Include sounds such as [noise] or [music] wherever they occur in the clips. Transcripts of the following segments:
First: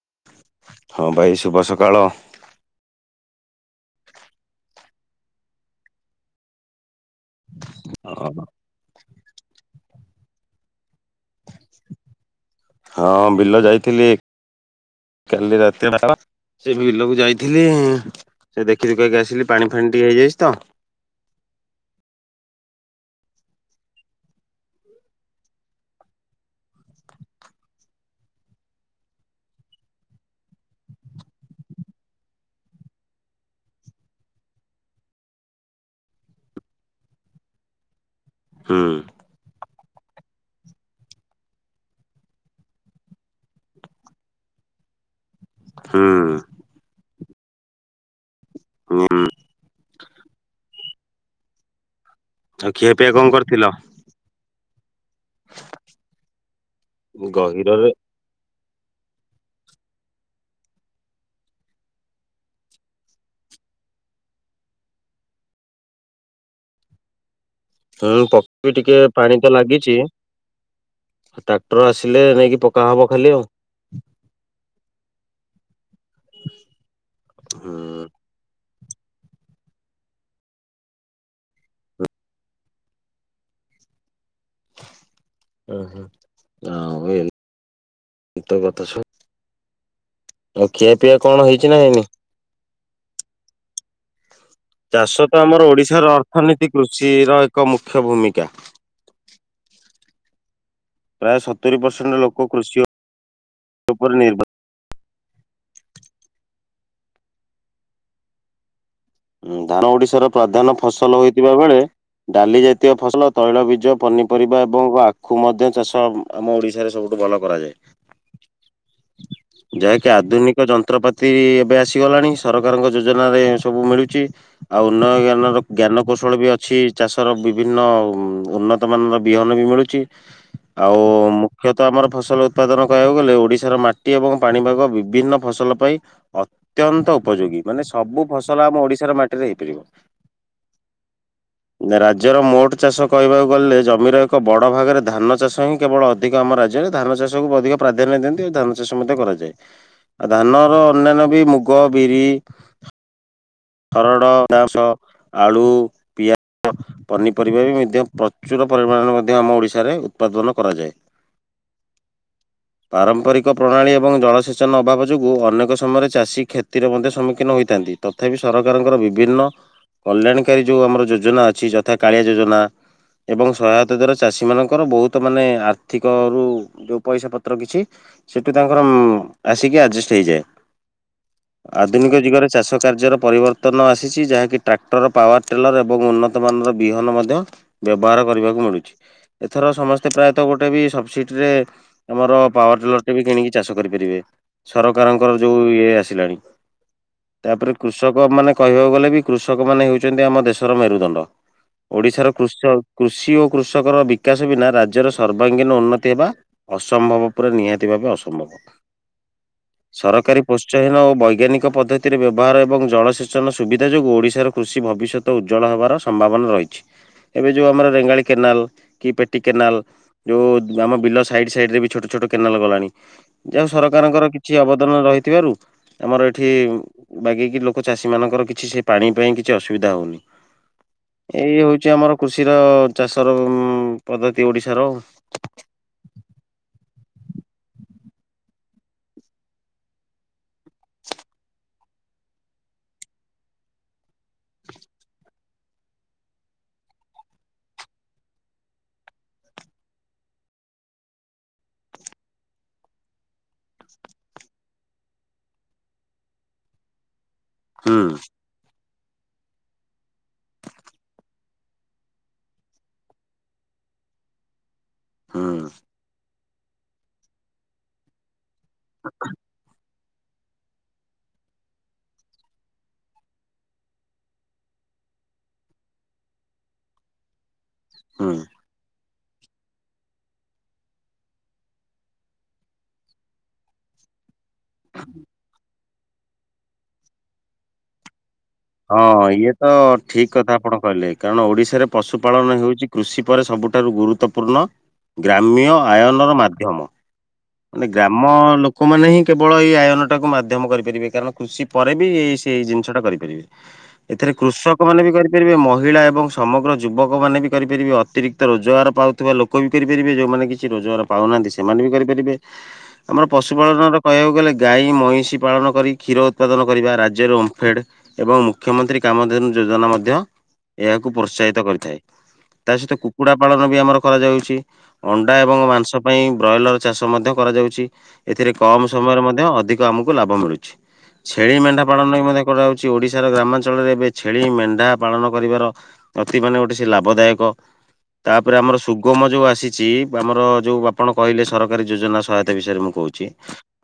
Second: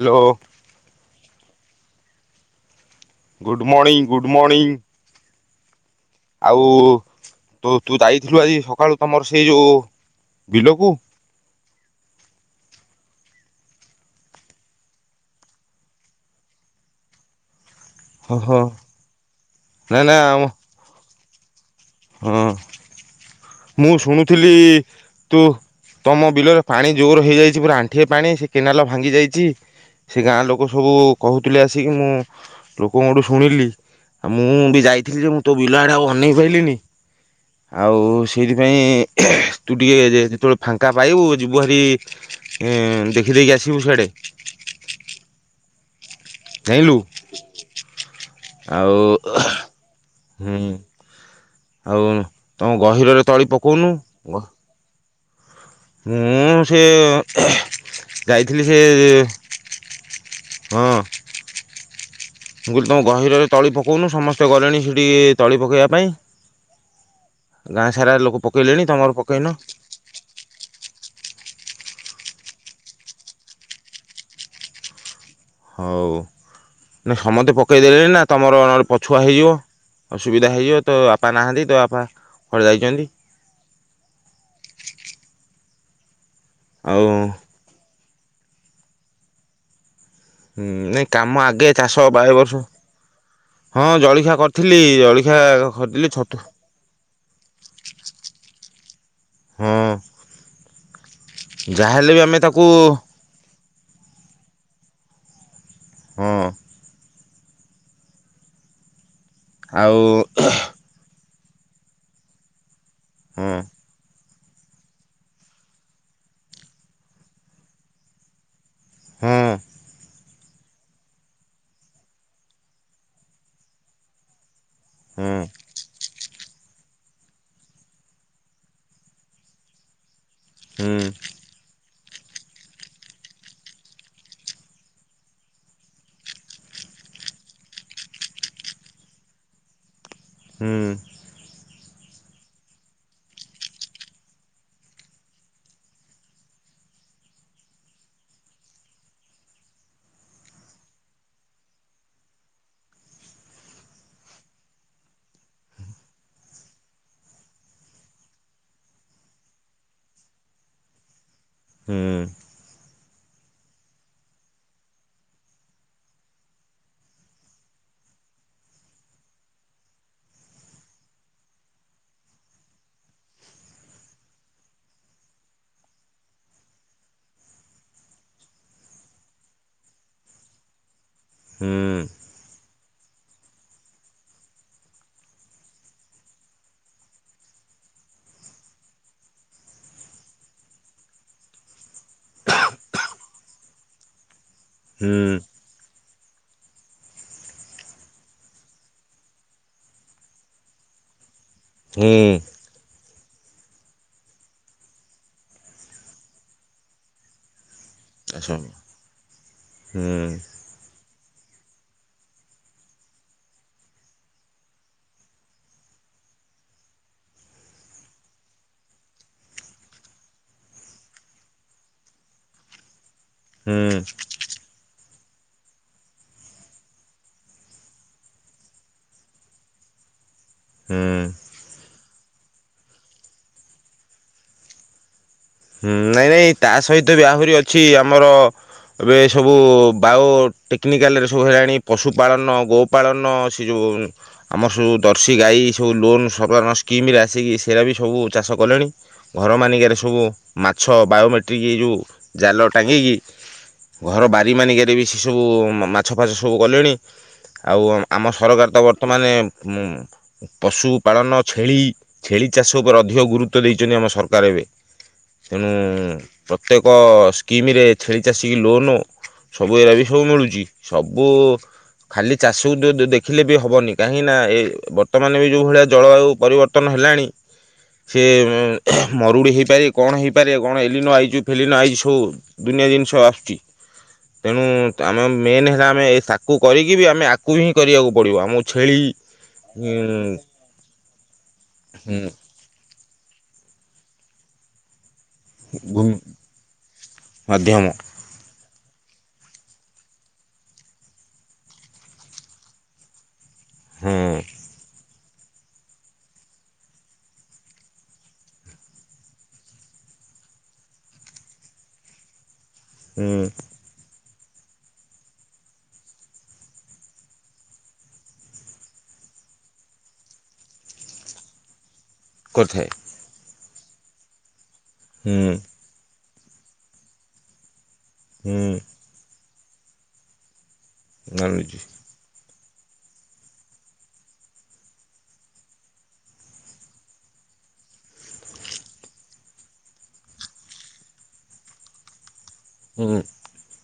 Hello. ହଁ ଭାଇ ଶୁଭ ସକାଳ ଗୁଡ଼୍ ମର୍ଣିଂ ଗୁଡ଼୍ ମର୍ଣିଂ ଆଉ ତ ତୁ ଯାଇଥିଲୁ ଆଜି ସକାଳୁ ତମର ସେଇ ଯୋଉ ବିଲକୁ? ହଁ ବିଲ ଯାଇଥିଲି। କାଲି ରାତିରେ [inaudible] ସେ ବିଲକୁ ଯାଇଥିଲି। ହଁ ହଁ ସେ ଦେଖି ଦୁଖାକି ଆସିଲି ପାଣି ଫାଣି ନା ଟିକେ ନା ହେଇଯାଇଛି ତ। ହଁ। ମୁଁ ଶୁଣୁଥିଲି ତୁ। ତମ ବିଲରେ ପାଣି ଜୋର ହେଇଯାଇଛି ପୁରା ଆଣ୍ଠିଏ ପାଣି ସେ କେନାଲ ଭାଙ୍ଗି ଯାଇଚି। ସେ ଗାଁ ଲୋକ ସବୁ କହୁଥିଲେ ଆସିକି ମୁଁ। ଲୋକଙ୍କଠୁ ଶୁଣିଲି ଆଉ ମୁଁ ବି ଯାଇଥିଲି ଯେ ମୁଁ ତୋ ବିଲ ଆଡ଼େ ଆଉ ଅନେଇ ପାଇଲିିନି। ଆଉ ହୁଁ ସେଇଥିପାଇଁ। ତୁ ଟିକେ ଯେ-ଯେତେବେଳେ ଫାଙ୍କା ପାଇବୁ ଯିବୁ ହେରି। ଏଁ ଦେଖିଦେଇକି ଆସିବୁ ସିଆଡ଼େ। ହୁଁ। ଜାଇଁଲୁ ହୁଁ ଆଉ ହୁଁ। ଆଉ ଆଉ ତମ ଖିଆ ପିଆ ଗହୀରରେ କଣ ତଳି କରିଥିଲ? ପକଉନୁ ଗ ମୁଁ ସେ। ଗହିରରେ ଯାଇଥିଲି ସେ ରେ ହଁ। ମୁଁ କହିଲି ତମ ଗହୀରରେ ତଳି ପକଉନୁ ସମସ୍ତେ ଗଲେଣି ସେଠି ତଳି ପକେଇବା ପାଇଁ। ଗାଁ ହୁଁ ସାରା ଲୋକ ପକେଇ ପକେଇଲେଣି ଟିକେ ତମର ପାଣି ପକେଇନ ତ ଲାଗିଛି। ଟ୍ରାକ୍ଟର ଆସିଲେ ନେଇକି ପକାହବ ଖାଲି ଆଉ। ହଉ ନାଇ ସମସ୍ତେ ପକେଇଦେଲେଣି ନା ତମର ନ ହେଲେ ପ ପଛଆ ହେଇଯିବ ଅସୁବିଧା ହେଇଯିବ ତ ବାପା ନାହାନ୍ତି ତା ବାପା କୁଆଡେ ଯାଇଛନ୍ତି। ଉଁ ହୁଁ ଆଉ ୱେଲ କେତେ କଥା ସ ହୁଁ ନାଇ ପିଆ କଣ କାମ ହେଇଛି ଆଗେ ନା ହେଇନି? ଚାଷ ବାଳେ ବର୍ଷ ହଁ ଜଳିଖିଆ କର୍ ଚାଷ ତ ଆମର ଓଡିଶାର ଅର୍ଥନୀତି କୃଷିର ଏକ ମୁଖ୍ୟ ଭୂମିକା। ହଁ। ପ୍ରାୟ ସତୁରି ଯାହାହେଲେ ବି ପରସେଣ୍ଟ ଆମେ ଲୋକ ତାକୁ କୃଷି ଉପରେ ନିର୍ଭା ହଁ। ହୁଁ ଧାନ ଆଉ ଓଡିଶାର ପ୍ରଧାନ ଫସଲ ହୋଇଥିବା ବେଳେ। ଡାଲି ଜାତୀୟ ଫସଲ ହଁ ତୈଳ ବୀଜ ପନିପରିବା ଏବଂ ଆଖୁ ମଧ୍ୟ ଚାଷ। ଆମ ଓଡିଶାରେ ସବୁଠୁ ଭଲ କରାଯାଏ। ହଁ ଯାହାକି ଆଧୁନି କ ଯନ୍ତ୍ରପାତି ଏବେ ଆସିଗଲାଣି ସରକାରଙ୍କ ଯୋଜନାରେ ସବୁ ମିଳୁଚି। ଆଉ ଉନ୍ନୟ ଜ୍ଞାନର ଜ୍ଞାନ କୌଶଳ ବି ଅଛି। ଚାଷର ବିଭିନ୍ନ ଉଁ ଉନ୍ନତ ମାନର ବିହନ ବି ମିଳୁଚି ଆଉ ନାଇଁ ମୁଁ ଖ୍ଯତ ଆମର ଫସଲ ଉତ୍ପାଦନ କହିବାକୁ ଗଲେ ଓଡ଼ିଶାର ମାଟି ଏବଂ ପାଣିପାଗ ବିଭିନ୍ନ ଫସଲ ପାଇଁ। ଅତ୍ୟନ୍ତ ଉପଯୋଗୀ ମାନେ ସବୁ ଫସଲ ଆମ ଓଡିଶାର ମାଟିରେ ହେଇପାରିବ। ହୁଁ। ନା ରାଜ୍ୟର ମୋଟ ଚାଷ କହିବାକୁ ଗଲେ ଜମିର ଏକ ବଡ଼ ଭାଗରେ ଧାନ ଚାଷ ହିଁ କେବଳ ଅ ଧିକ ଆମ ରାଜ୍ୟରେ ଧାନ ଚାଷକୁ ଅଧିକ ପ୍ରାଧାନ୍ୟ ଦିଅନ୍ତି ଆଉ ଧାନ ଚାଷ ମଧ୍ୟ କରାଯାଏ। ଆଉ ଧାନର ଅନ୍ୟାନ୍ୟ ବି ମୁଗ ବିରି। ହରଡ ନାଂଶ ଆଳୁ ପିଆଜ। ପନିପରିବା ବି ମଧ୍ଯ ପ୍ରଚୁର ପରିମାଣରେ ମଧ୍ୟ ଆମ ଓଡିଶାରେ ଉତ୍ପାଦନ କରାଯାଏ। ହୁଁ। ପାରମ୍ପରିକ ପ୍ରଣାଳୀ ଏବଂ ଜଳସେଚନ ଅଭାବ ଯୋଗୁଁ ଅନେକ ସମୟରେ ଚାଷୀ କ୍ଷତିର ମଧ୍ୟ ସମ୍ମୁଖୀନ ହୋଇଥାନ୍ତି ତ ତଥାପି ସରକାରଙ୍କର ବିଭିନ୍ନ କଲ୍ୟାଣକାରୀ ଯୋଉ ଆମର ଯୋଜନା ଅଛି ଯଥା କାଳିଆ ଯୋଜନା। ଏବଂ ସହାୟତା ଦ୍ଵାରା ଚାଷୀ ମାନଙ୍କର ବହୁତ ମାନେ ଆର୍ଥିକରୁ। ଯୋଉ ପଇସା ପତ୍ର କିଛି ସେଠୁ ତାଙ୍କର ଉଁ ଆସିକି ଆଜଷ୍ଟ ହେଇଯାଏ। ଆଧୁନିକ ଜୁଗରେ ଚାଷ କାର୍ଯ୍ୟର ପରିବର୍ତ୍ତନ ଆସିଛି ଯାହାକି ଟ୍ରାକ୍ଟର ପାୱାର ଟେଲର ଏବଂ ଉନ୍ନତମାନର ବିହନ ମଧ୍ୟ। ବ୍ୟବହାର କରିବାକୁ ମିଳୁଛି ଏଥର ସମସ୍ତେ ପ୍ରାୟତଃ ଗୋଟେ ବି ସବସିଡିରେ ଆମର ପାୱାର ଟେଲର ଟେ ବି କିଣିକି ଚାଷ କରିପାରିବେ, ସରକାରଙ୍କର ଯୋଉ ଇଏ ଆସିଲାଣି। ତାପରେ କୃଷକ ମାନେ କହିବାକୁ ଗଲେ ବି କୃଷକ ମାନେ ହେଉଛନ୍ତି ଆମ ଦେଶର ମେରୁଦଣ୍ଡ। ଓଡ଼ିଶାର କୃଷ କୃଷି ଓ କୃଷକର ବିକାଶ ବିନା ରାଜ୍ୟର ସର୍ବାଙ୍ଗୀନ ଉନ୍ନତି ହେବା ଅସମ୍ଭବ ପୁରା ନିହାତି ଭାବେ ଅସମ୍ଭବ। ଅସମ୍ଭବ ନାଇଁ ସରକାରୀ ପ୍ରୋତ୍ସାହୀନ ଓ ବୈଜ୍ଞାନିକ ପଦ୍ଧତି ପଦ୍ଧତି ବ୍ୟବହାର ଏବଂ ଜଳସେଚନ ସୁବିଧା ଯୋଗୁଁ ଓଡ଼ିଶାର କୃଷି ଭବିଷ୍ୟତ ଉଜ୍ଜ୍ୱଳ ହେବାର ସମ୍ଭାବନା ରହିଛି। ଏବେ ଯୋଉ ଆମର ରେଙ୍ଗାଳି କେନାଲ କି ପେଟି କେନାଲ ଯୋଉ ଆମ ବିଲ ସାଇଡ୍ ସାଇଡ୍ ରେ ବି ଛୋଟ ଛୋଟ କେନାଲ ଗଲାଣି। ଯାହା ସରକାରଙ୍କର କିଛି ଅବଦାନ ରହିଥିବାରୁ ଆମର ଏଠି ବାଗେଇକି ଲୋକ ଚାଷୀ ମାନଙ୍କର କିଛି ସେ ପାଣି ପାଇଁ କିଛି ଅସୁବିଧା ହଉନି। ହଁ। ଏଇ ହଉଛି ଆମର କୃଷିର ଚାଷର ପଦ୍ଧତି ଓଡ଼ିଶାର ହୁଁ ନାଇଁ ନାଇଁ ତା ସହିତ ବି ଆହୁରି ଅଛି ଆମର ଏବେ ସବୁ ବାୟୋ ଟେକ୍ନିକାଲରେ ସବୁ ହେଲାଣି ପଶୁପାଳନ ଗୋ ପାଳନ ସେ ଯୋଉ ଆମର ସବୁ ଜର୍ସି ଗାଈ ସବୁ ଲୋନ୍ ସରକାର ସ୍କିମରେ ଆସିକି ସେଇଟା ବି ସବୁ ଚାଷ କଲେଣି। ଘର ମାନିକାରେ ସବୁ ମାଛ ବାୟୋମେଟ୍ରିକ୍ ଏ ଯେଉଁ ଜାଲ ଟାଙ୍ଗିକି ଘର ବାରି ମାନିକରେ ବି ସେସବୁ ମାଛ ଫାଛ ସବୁ କଲେଣି। ଆଉ ହୁଁ ଆମ ସରକାର ତ ବର୍ତ୍ତମାନ ଉ ପଶୁ ପାଳନ ଛେଳି ଛେଳି ଚାଷ ଉପରେ ଅଧିକ ଗୁରୁତ୍ୱ ଦେଇଛନ୍ତି ଆମ ସରକାର ଏବେ। ହୁଁ ତେଣୁ ପ୍ରତ୍ୟେକ ସ୍କିମରେ ଛେଳି ଚାଷୀ ଲୋନ୍ ସବୁ ଏରା ବି ସବୁ ମିଳୁଛି ସବୁ ଖାଲି ଚାଷକୁ ଦେଖିଲେ ବି ହବନି କାହିଁକି ନା ଏ ବର୍ତ୍ତମାନ ବି ଯୋଉ ଭଳିଆ ଜଳବାୟୁ ପରିବର୍ତ୍ତନ ହେଲାଣି ସେ ହୁଁ। ମରୁଡ଼ି ହେଇପାଇ କଣ ହେଇପାରିବ କଣ ଏଲିନୋ ଆଇଚୁ ଫେଲି ନ ଆଇଜ ସବୁ ଦୁନିଆ ଜିନିଷ ଆସୁଚି। ତେଣୁ ଆମେ ମେନ ହେଲା ଆମେ ଏଇ ତାକୁ କରିକି ବି ଆମେ ଆଗକୁ ହିଁ କରିବାକୁ ପଡ଼ିବ। ଆମ ହଁ ଇଏ ତ ଠିକ୍ କଥା ଆପଣ କହିଲେ କାରଣ ଓଡ଼ିଶାରେ ଭୂମି ପଶୁପାଳନ ହେଉଛି କୃଷି ପରେ ସବୁଠାରୁ ଗୁରୁତ୍ୱପୂର୍ଣ୍ଣ ଗ୍ରାମ୍ୟ ଆୟନର ମାଧ୍ୟମ। ମାଧ୍ୟମ। ଆମ ଲୋକମାନେ ହିଁ କେବଳ ଏଇ ଆୟନଟାକୁ ମାଧ୍ୟମ କରିପାରିବେ କାରଣ କୃଷି ପରେ ବି ଏ ସେଇ ଜିନିଷଟା କରିପାରିବେ। ହୁଁ ଏଥିରେ କୃଷକ ମାନେ ବି କରିପାରିବେ। କରିପାରିବେ ମହିଳା ଏବଂ ସମଗ୍ର ଯୁବକମାନେ ବି କରିପାରିବେ, ଅତିରିକ୍ତ ରୋଜଗାର ପାଉଥିବା ଲୋକ ଲୋକ ବି କରିପାରିବେ ଯୋଉମାନେ କିଛି ରୋଜଗାର ପାଉନାହାନ୍ତି ସେମାନେ ବି କରିପାରିବେ, ଆମର ହୁଁ ପଶୁପାଳନର କହିବାକୁ ଗଲେ ଗାଈ ମଇଁଷି ପାଳନ କରି କ୍ଷୀର ଉତ୍ପାଦନ କରିବା ରାଜ୍ୟରେ ଓମ୍ଫେଡ୍ ଏବଂ ମୁଖ୍ୟମନ୍ତ୍ରୀ କାମଧେନୁ ଯୋଜନା ମଧ୍ୟ ଏହାକୁ ପ୍ରୋତ୍ସାହିତ କରିଥାଏ। ତା କରିଥାଏ ସହିତ କୁକୁଡ଼ା ପାଳନ ବି ଆମର କରାଯାଉଛି ଅଣ୍ଡା ହୁଁ ଏବଂ ମାଂସ ପାଇଁ ବ୍ରଏଲର ଚାଷ ମଧ୍ୟ କରାଯାଉଚି, ଏଥିରେ ହୁଁ କମ୍ ସମୟରେ ମଧ୍ୟ ଅଧିକ ଆମକୁ ଲାଭ ମିଳୁଚି। ଛେଳି ଜାଣୁଛି ମେଣ୍ଢା ପାଳନ ମଧ୍ଯ କରା [unintelligible] ଓଡ଼ିଶାର ଗ୍ରାମାଞ୍ଚଳରେ ଏବେ ଛେଳି ମେଣ୍ଢା ପାଳନ କରିବ ଅତି ମାନେ ଗୋଟେ ସେ ଲାଭଦାୟକ। ତାପରେ ଆମର ସୁଗମ ଯୋଉ ଆସିଛି ଆମର ଯୋଉ ଆପଣ କହିଲେ ସରକାରୀ ଯୋଜନା। ସହାୟତା ବିଷୟରେ ମୁଁ ହୁଁ କହୁଛି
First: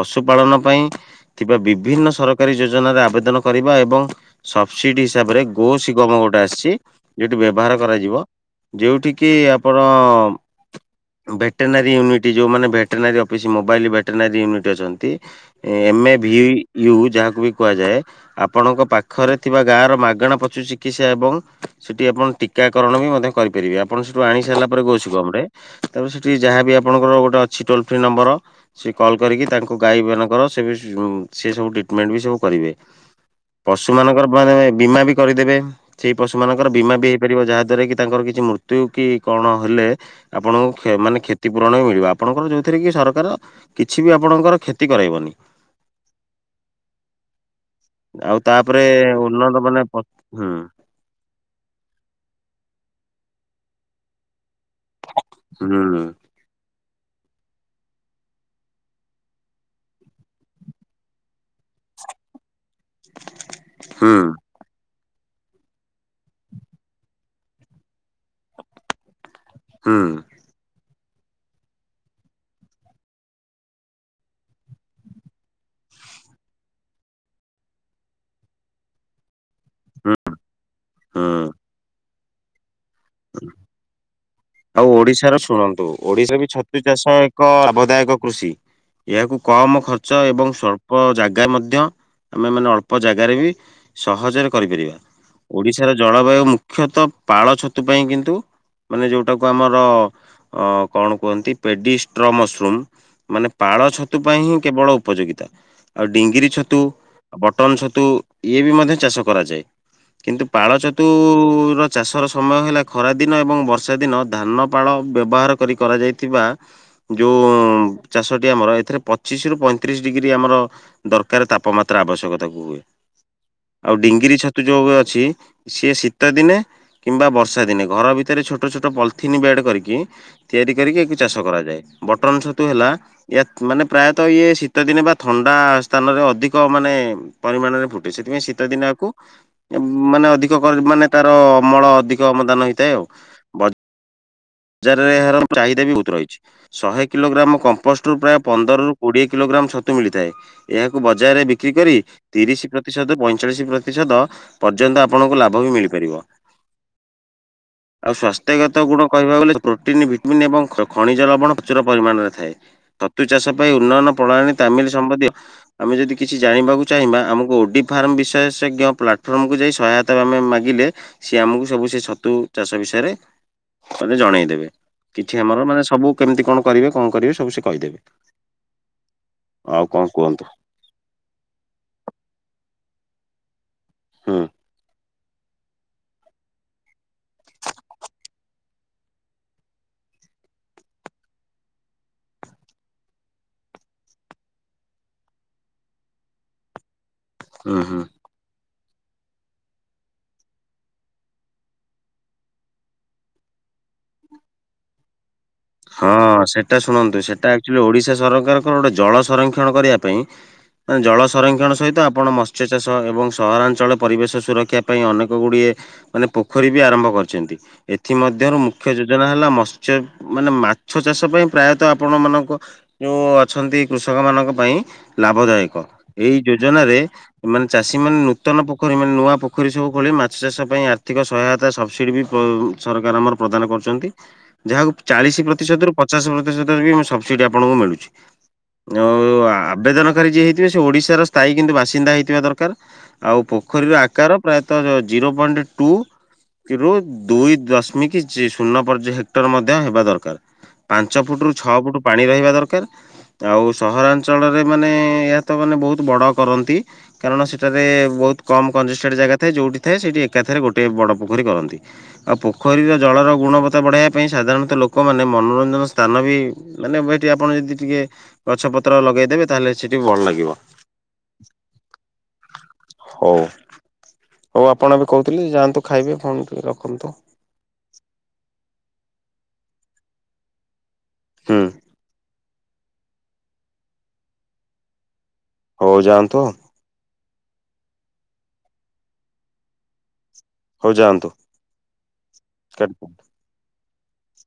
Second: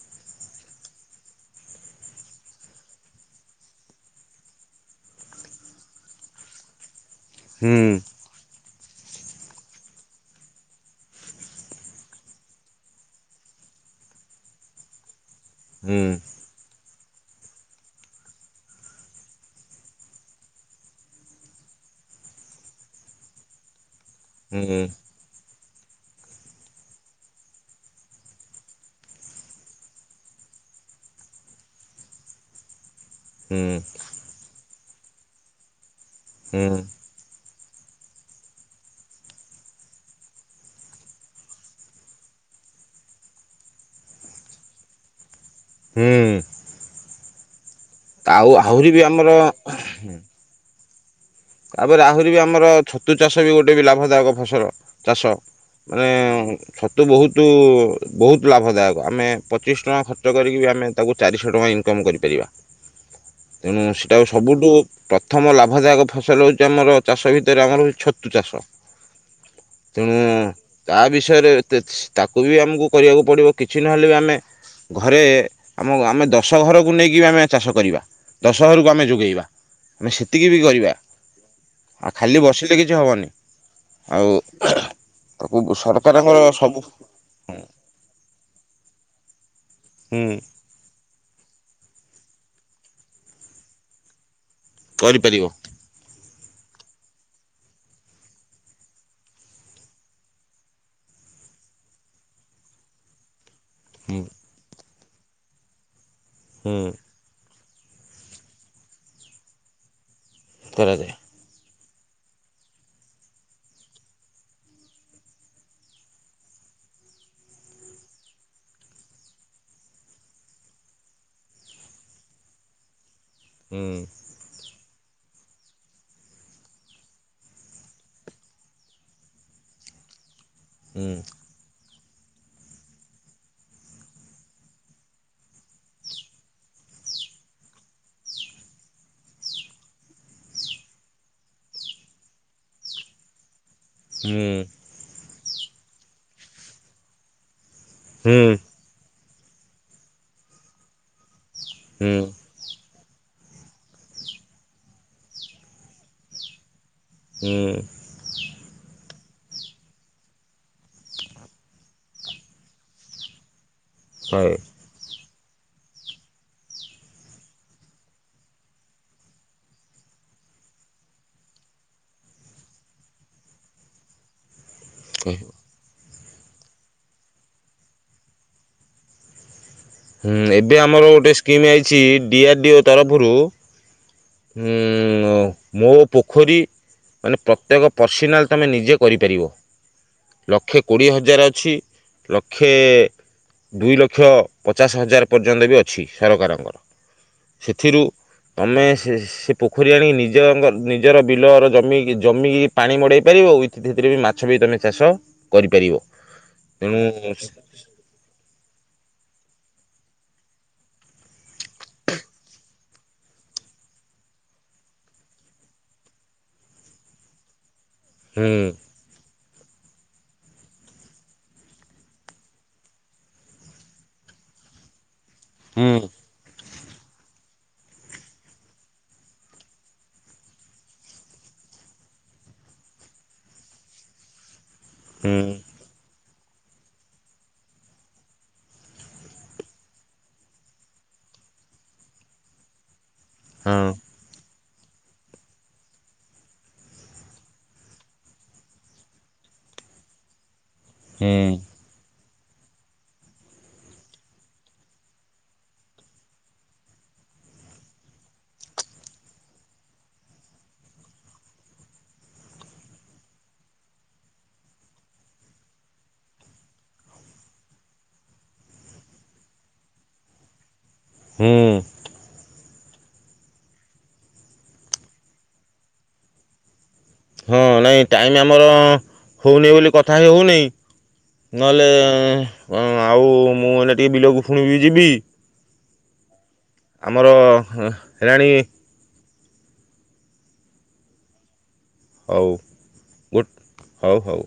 ପଶୁ ପାଳନ ପାଇଁ ଥିବା ବିଭିନ୍ନ ସରକାରୀ ଯୋଜନାରେ ଆବେଦନ କରିବା ଏବଂ ସବସିଡି ହିସାବରେ ଗୋ ଶିଗମ ଗୋଟେ ଆସିଛି ଯୋଉଟା ବ୍ୟବହାର ହୁଁ କରାଯିବ ଯୋଉଠ କିି ଆପଣ ଭେଟେନାରୀ ୟୁନିଟ ଯୋଉମାନେ ଭେଟେନାରୀ ମୋବାଇଲ ଭେଟେନାରୀ ୟୁନିଟ୍ ଅଛନ୍ତି ଏମ ହୁଁ ଏ ଭି ୟୁ ଯାହାକୁ ବି କୁହାଯାଏ। ଆପଣଙ୍କ ପାଖରେ ଥିବା ଗାଁ ର ମାଗଣା ପଶୁ ଚିକିତ୍ସା ଏବଂ ସେଠି ଆପଣ ଟିକାକରଣ ବି ମଧ୍ୟ କରିପାରିବେ ଆପଣ ସେଠୁ ଆଣି ହୁଁ ସାରିଲା ପରେ ଗୋଷି ଗମ ରେ ତାପରେ ସେଠି ଯାହା ବି ଆପଣଙ୍କର ଗୋଟେ ଅଛି ଟୋଲ ଫ୍ରି ନମ୍ବର। ସେ କଲ୍ କରିକି ତାଙ୍କୁ ଗାଈ ମାନଙ୍କର ସେ ସେ ସବୁ ଟ୍ରିଟମେଣ୍ଟ ବି ସବୁ କରିବେ। ହୁଁ ପଶୁ ମାନଙ୍କର ମାନ ବୀମା ବି କରିଦେବେ ସେଇ ପଶୁ ମାନଙ୍କର ହୁଁ ବୀମା ବି ରିବ ଯାହା ଦ୍ଵାରା କି ତାଙ୍କର କିଛି ମୃତ୍ୟୁ କି କଣ ହେଲେ। ଆପଣଙ୍କୁ ମାନେ କ୍ଷତିପୂରଣ ହଁ ମିଳିବ ଆପଣଙ୍କର ଯୋଉ ସେଥିରେ କି ସରକାର କିଛି ବି ଆପଣଙ୍କର କ୍ଷତି କରାଇବନି। ହୁଁ। ଆଉ ତାପରେ ଆହୁରି ବି ଆମର ଉନ୍ନତ ମାନେ ହୁଁ। ତାପରେ ଆହୁରି ବି ଆମର ଛତୁ ଚାଷ ବି ଗୋଟେ ବି ଲାଭ ଦାୟକ ଫସଲ ଚାଷ। ହୁଁ ମାନେ। ଛତୁ ବହୁତ ବହୁତ ଲାଭଦାୟକ ଆମେ ପଚିଶ ଟଙ୍କା ଖର୍ଚ୍ଚ କରିକି ବି ଆମେ ତାକୁ ଚାରିଶହ ଟଙ୍କା ଇନକମ୍ କରିପାରିବା। ତେଣୁ ହୁଁ ସେଟା ସବୁଠୁ ପ୍ରଥମ ଲାଭଦାୟକ ଫସଲ ହଉଛି ଆମର ଚାଷ ଭିତରେ ଆମର ହଉଛି ଛତୁ ଚାଷ ହୁଁ ତେଣୁ ତା ବିଷୟରେ ଏତେ ତାକୁ ବି ଆମକୁ କରିବାକୁ ପଡିବ କିଛି ନହେଲେ ବି ଆମେ ଘରେ ଆମ ଆମେ ଦଶ ଘରକୁ ନେଇକି ଆମେ ଚାଷ କରିବା। ଦଶହରକୁ ଆମେ ଯୋଗେଇବା ଆମେ ସେତିକି ବି କରିବା। ହଁ। ଆଉ ଖାଲି ବସିଲେ କିଛି ହେବନି ଆଉ ଆଉ ଓଡିଶାର ତାକୁ ଶୁଣନ୍ତୁ ସରକାରଙ୍କର ଓଡିଶା ବି ସବୁ ଛତୁ ଚାଷ ଏକ ଲାଭଦାୟକ କୃଷି ଏହାକୁ କମ ଖର୍ଚ୍ଚ ହୁଁ ଏବଂ ସଳ୍ପ ଅଳ୍ପ ଜାଗା ମଧ୍ୟ ଆମେ ମାନେ ଅଳ୍ପ ଜାଗାରେ ବି ସହଜରେ କରିପାରିବା। କରିପାରିବ। ଓଡିଶାର ଜଳବାୟୁ ମୁଖ୍ୟତଃ ପାଳ ଛତୁ ପାଇଁ କିନ୍ତୁ ମାନେ ଯୋଉ କୁ ଆମର କଣ କୁହନ୍ତି ପେଡ଼ି ଷ୍ଟ୍ର ମଶ୍ରୁମ୍। ପାଳ ଛତୁ ହୁଁ ପାଇଁ ହିଁ କେବଳ ଉପଯୋଗିତା ଆଉ ଡିଙ୍ଗିରି ଛତୁ ହୁଁ ବଟନ ଛତୁ ଇଏ ବି ମଧ୍ୟ ଚାଷ କରାଯାଏ କିନ୍ତୁ ପାଳ ଛତୁ କରାଯାଏ ର ଚାଷର ସମୟ ହେଲା ଖରାଦିନ ଏବଂ ବର୍ଷା ଦିନ ଧାନ ପାାଳ ବ୍ୟବହାର କରି କରାଯାଇଥିବା ଯେଉଁ ଚାଷଟି ଆମର ଏଥିରେ ପଚିଶ ରରୁ ପଇଁତିରିଶ ଡିଗ୍ରୀ ଆମର। ଦରକାର ତାପମାତ୍ରା ଆବଶ୍ୟକତା କୁ ହୁଏ ହୁଁ ଆଉ ଡିଙ୍ଗିରି ଛ ଯୋଗ ଅଛି ସିଏ ଶୀତ ଦିନେ କିମ୍ବା ବର୍ଷା ଦିନେ ଘର ଭିତରେ ଛୋ ଛୋଟ ଛୋଟ ପଲିଥିନ୍ ବେଡ୍ କରିକି ତିଆରି କରିକି ହୁଁ ଆକୁ ଚାଷ କରାଯାଏ ବଟନ୍ ଛତୁ ହେଲା। ୟ ମାନେ ପ୍ରାୟତଃ ଇଏ ଶୀତଦିନେ ବା ଥଣ୍ଡା ସ୍ଥାନରେ ଅଧିକ ମାନେ। ପରିମାଣରେ ଫୁଟେ ସେଥିପାଇଁ ଶୀତ ଦିନ ଆକୁ। ମାନେ ଅଧିକ ମାନେ ତାର ଅମଳ ଅଧିକ ଅମଦାନ ହେଇଥାଏ ଆଉ ହୁଁ। ବଜାରରେ ଏହାର ଚାହିଦା ବି ବହୁତ ରହିଛି ଶହେ କିଲୋଗ୍ରାମ କମ୍ପୋଷ୍ଟ ରୁ ପ୍ରାୟ ହୁଁ ପନ୍ଦରରୁ କୋଡିଏ କିଲୋଗ୍ରାମ ଛତୁ ମିଳିଥାଏ ଏହାକୁ ବଜାରରେ ବିକ୍ରି କରି ହୁଁ ତିରିଶ ପ୍ରତିଶତ ପଇଁଚାଳିଶ ପ୍ରତିଶତ ପର୍ଯ୍ୟନ୍ତ ଆପଣଙ୍କୁ ଲାଭ ବି ମିଳିପାରିବ। ହଁ। ଆଉ ସ୍ଵାସ୍ଥ୍ୟଗତ ଗୁଣ କହିବାକୁ ଗଲେ ପ୍ରୋଟିନ ଭିଟିମିନ୍ ଏବଂ ଖଣିଜ ଲବଣ ପ୍ରଚୁର ପରିମାଣରେ ଥାଏ। ତତୁ ଚାଷ ପାଇଁ ଉନ୍ନୟନ ହଉ ପ୍ରଣାଳୀ ତାମିଲ ସମ୍ବନ୍ଧୀୟ ଆମେ ଯଦି କିଛି ଜାଣିବାକୁ ଚାହିଁବା ଆମକୁ ଓଡି ଫାର୍ମ ବିଶେଷଜ୍ଞ ପ୍ଲାଟଫର୍ମକୁ ଯାଇ ସହାୟତା ୟତ ଆମେ ମାଗିଲେ ସିଏ ଆମକୁ ସବୁ ସେ ଛତୁ ଚାଷ ବିଷୟରେ ମାନେ ଜଣେଇଦେବେ କିଛିି ହୁଁ ଆମର ମାନେ ସବୁ କେମିତି କଣ କରିବେ କଣ କରିବେ ସବୁ ସେ କହିଦେବେ। ଆଉ କଣ ହଁ କୁହନ୍ତୁ ଏବେ ଆମର ଗୋଟିଏ ସ୍କିମ୍ ଆଇଛି ଡିଆର୍ ଡି ଓ ତରଫରୁ। ହଁ। ହୁଁ ହ ମୋ ପୋଖରୀ ମାନେ ପ୍ରତ୍ୟେକ ପର୍ସନାଲ୍ ତୁମେ ନିଜେ କରିପାରିବ। ଲକ୍ଷେ କୋଡ଼ିଏ ହଜାର ଅଛି ଲକ୍ଷେ ଦୁଇ ଲକ୍ଷ ପଚାଶ ହଜାର ପର୍ଯ୍ୟନ୍ତ ବି ଅଛି ସରକାରଙ୍କର। ହୁଁ ସେଥିରୁ ହୁଁ ଆମେ ସେ ସେ ପୋଖରୀ ଆଣିକି ନିଜ ନିଜର ବିଲର ଜମିକି ଜମିକି ପାଣି ମଡ଼ାଇ ପାରିବ ସେଥି ଥିରେ ବି ମାଛ ବି ତମେ ଚାଷ କରିପାରିବ ହଁ ସେଟା ତେଣୁ ହୁଁ ଶୁଣନ୍ତୁ ସେଟା ଆକୁଚୁଆଲି ଓଡିଶା ସରକାରଙ୍କର ଗୋଟେ ଜଳ ସଂରକ୍ଷଣ କରିବା ପାଇଁ ଜଳ ସଂରକ୍ଷଣ ସହିତ ଆପଣ ମତ୍ସ୍ୟ ଚାଷ ଏବଂ ସହରାଞ୍ଚଳ ପରିବେଶ ସୁରକ୍ଷା ପାଇଁ ଅନେକ ଗୁଡ଼ିଏ ମାନେ ପୋଖରୀ ବି ଆରମ୍ଭ କରିଛନ୍ତି ଏଥି ହୁଁ ମଧ୍ୟରୁ ମୁଖ୍ୟ ଯୋଜନା ହେଲା ମତ୍ସ୍ୟ ମାନେ ମାଛ ଚାଷ ପାଇଁ ପ୍ରାୟତଃ ଆପଣ ମାନଙ୍କ ଯୋଉ ଅଛନ୍ତି କୃଷକ ମାନଙ୍କ ପାଇଁ ଲାଭ ଦାୟକ ହୁଁ ଏଇ ଯୋଜନାରେ ମାନେ ଚାଷୀ ନୂତନ ପୋଖରୀ ମାନେ ନୂଆ ପୋଖରୀ ସବୁ ଖୋଳି ମାଛ ଚାଷ ପାଇଁ ଆର୍ଥିକ ସହାୟତା ସବସିଡି ବି ପ ସରକାର ଆମର ପ୍ରଦାନ କରୁଛନ୍ତି ଯାହାକୁ ଚାଳିଶି ପ୍ରତିଶତରୁ ପଚାଶ ପ୍ରତିଶତରେ ବି ସବସିଡି ଆପଣଙ୍କୁ ମିଳୁଛି। ଆଉ ଆବେଦନକାରୀ ଯିଏ ହେଇଥିବେ ସେ ଓଡିଶାର ସ୍ଥାୟୀ କିନ୍ତୁ ବାସିନ୍ଦା ହେଇଥିବା ଦରକାର। ଆଉ ହଁ ପୋଖରୀର ଆକାର ପ୍ରାୟତଃ ଜିରୋ ପଏଣ୍ଟ ଟୁ ଦୁଇ ଦଶମିକ ଜି ଶୂନ ପର୍ଯ୍ୟ ହେକ୍ଟର ମ ମଧ୍ୟ ହେବା ଦରକାର ପାଞ୍ଚ ହୁଁ ଫୁଟ ରୁ ଛଅ ଫୁଟ ପାଣି ରହିବା ଦରକାର। ଆଉ ସହରାଞ୍ଚଳରେ ମାନେ ଏହା ତ ମାନେ ବହୁତ ବଡ଼ କରନ୍ତି। କାରଣ ସେଠାରେ ବହୁତ କମ କଂଜେଷ୍ଟେଡ ଜାଗା ଥାଏ ଯୋଉଠି ଥାଏ ସେଇଠି ଏକାଥରେ ଗୋଟେ ବଡ଼ ପୋଖରୀ କରନ୍ତି। ଆଉ ପୋଖରୀର ଜଳର ଗୁଣବତ୍ତା ବଢ଼ାଇବା ପାଇଁ ସାଧାରଣତଃ ଲୋକମାନୋନେ ମନୋରଞ୍ଜନ ସ୍ଥାନ ବି ମାନେ ସେଠି ଆପଣ ଯଦି ଟିକେ ଗଛପତ୍ର ଲଗେଇଦେବେ ତାହେଲେ ସେଠି ଭଲ ଲାଗିବ। ହୁଁ। ହଉ। ହଉ ଆପଣ ଏବେ କହୁଥିଲେ ଯାଆନ୍ତୁ ଖାଇବେ ଫୋନ୍ ଟି ରଖନ୍ତୁ। ହଁ ନାଇଁ ଟାଇମ୍ ଆମର ହେଉନି ବୋଲି କଥା ହେ ହେଉନି ହୁଁ ନହେଲେ ହଁ ଆଉ ମୁଁ ଏଇନେ ଟିକିଏ ବିଲକୁ ଫୁଣିବି ଯିବି। ହଉ ଯାଆନ୍ତୁ। ଆମର ହେଲାଣି ହଉ ଯାଆନ୍ତୁ। ହଉ କାଟନ୍ତୁ। ଗୁଟ୍ ହଉ ହଉ।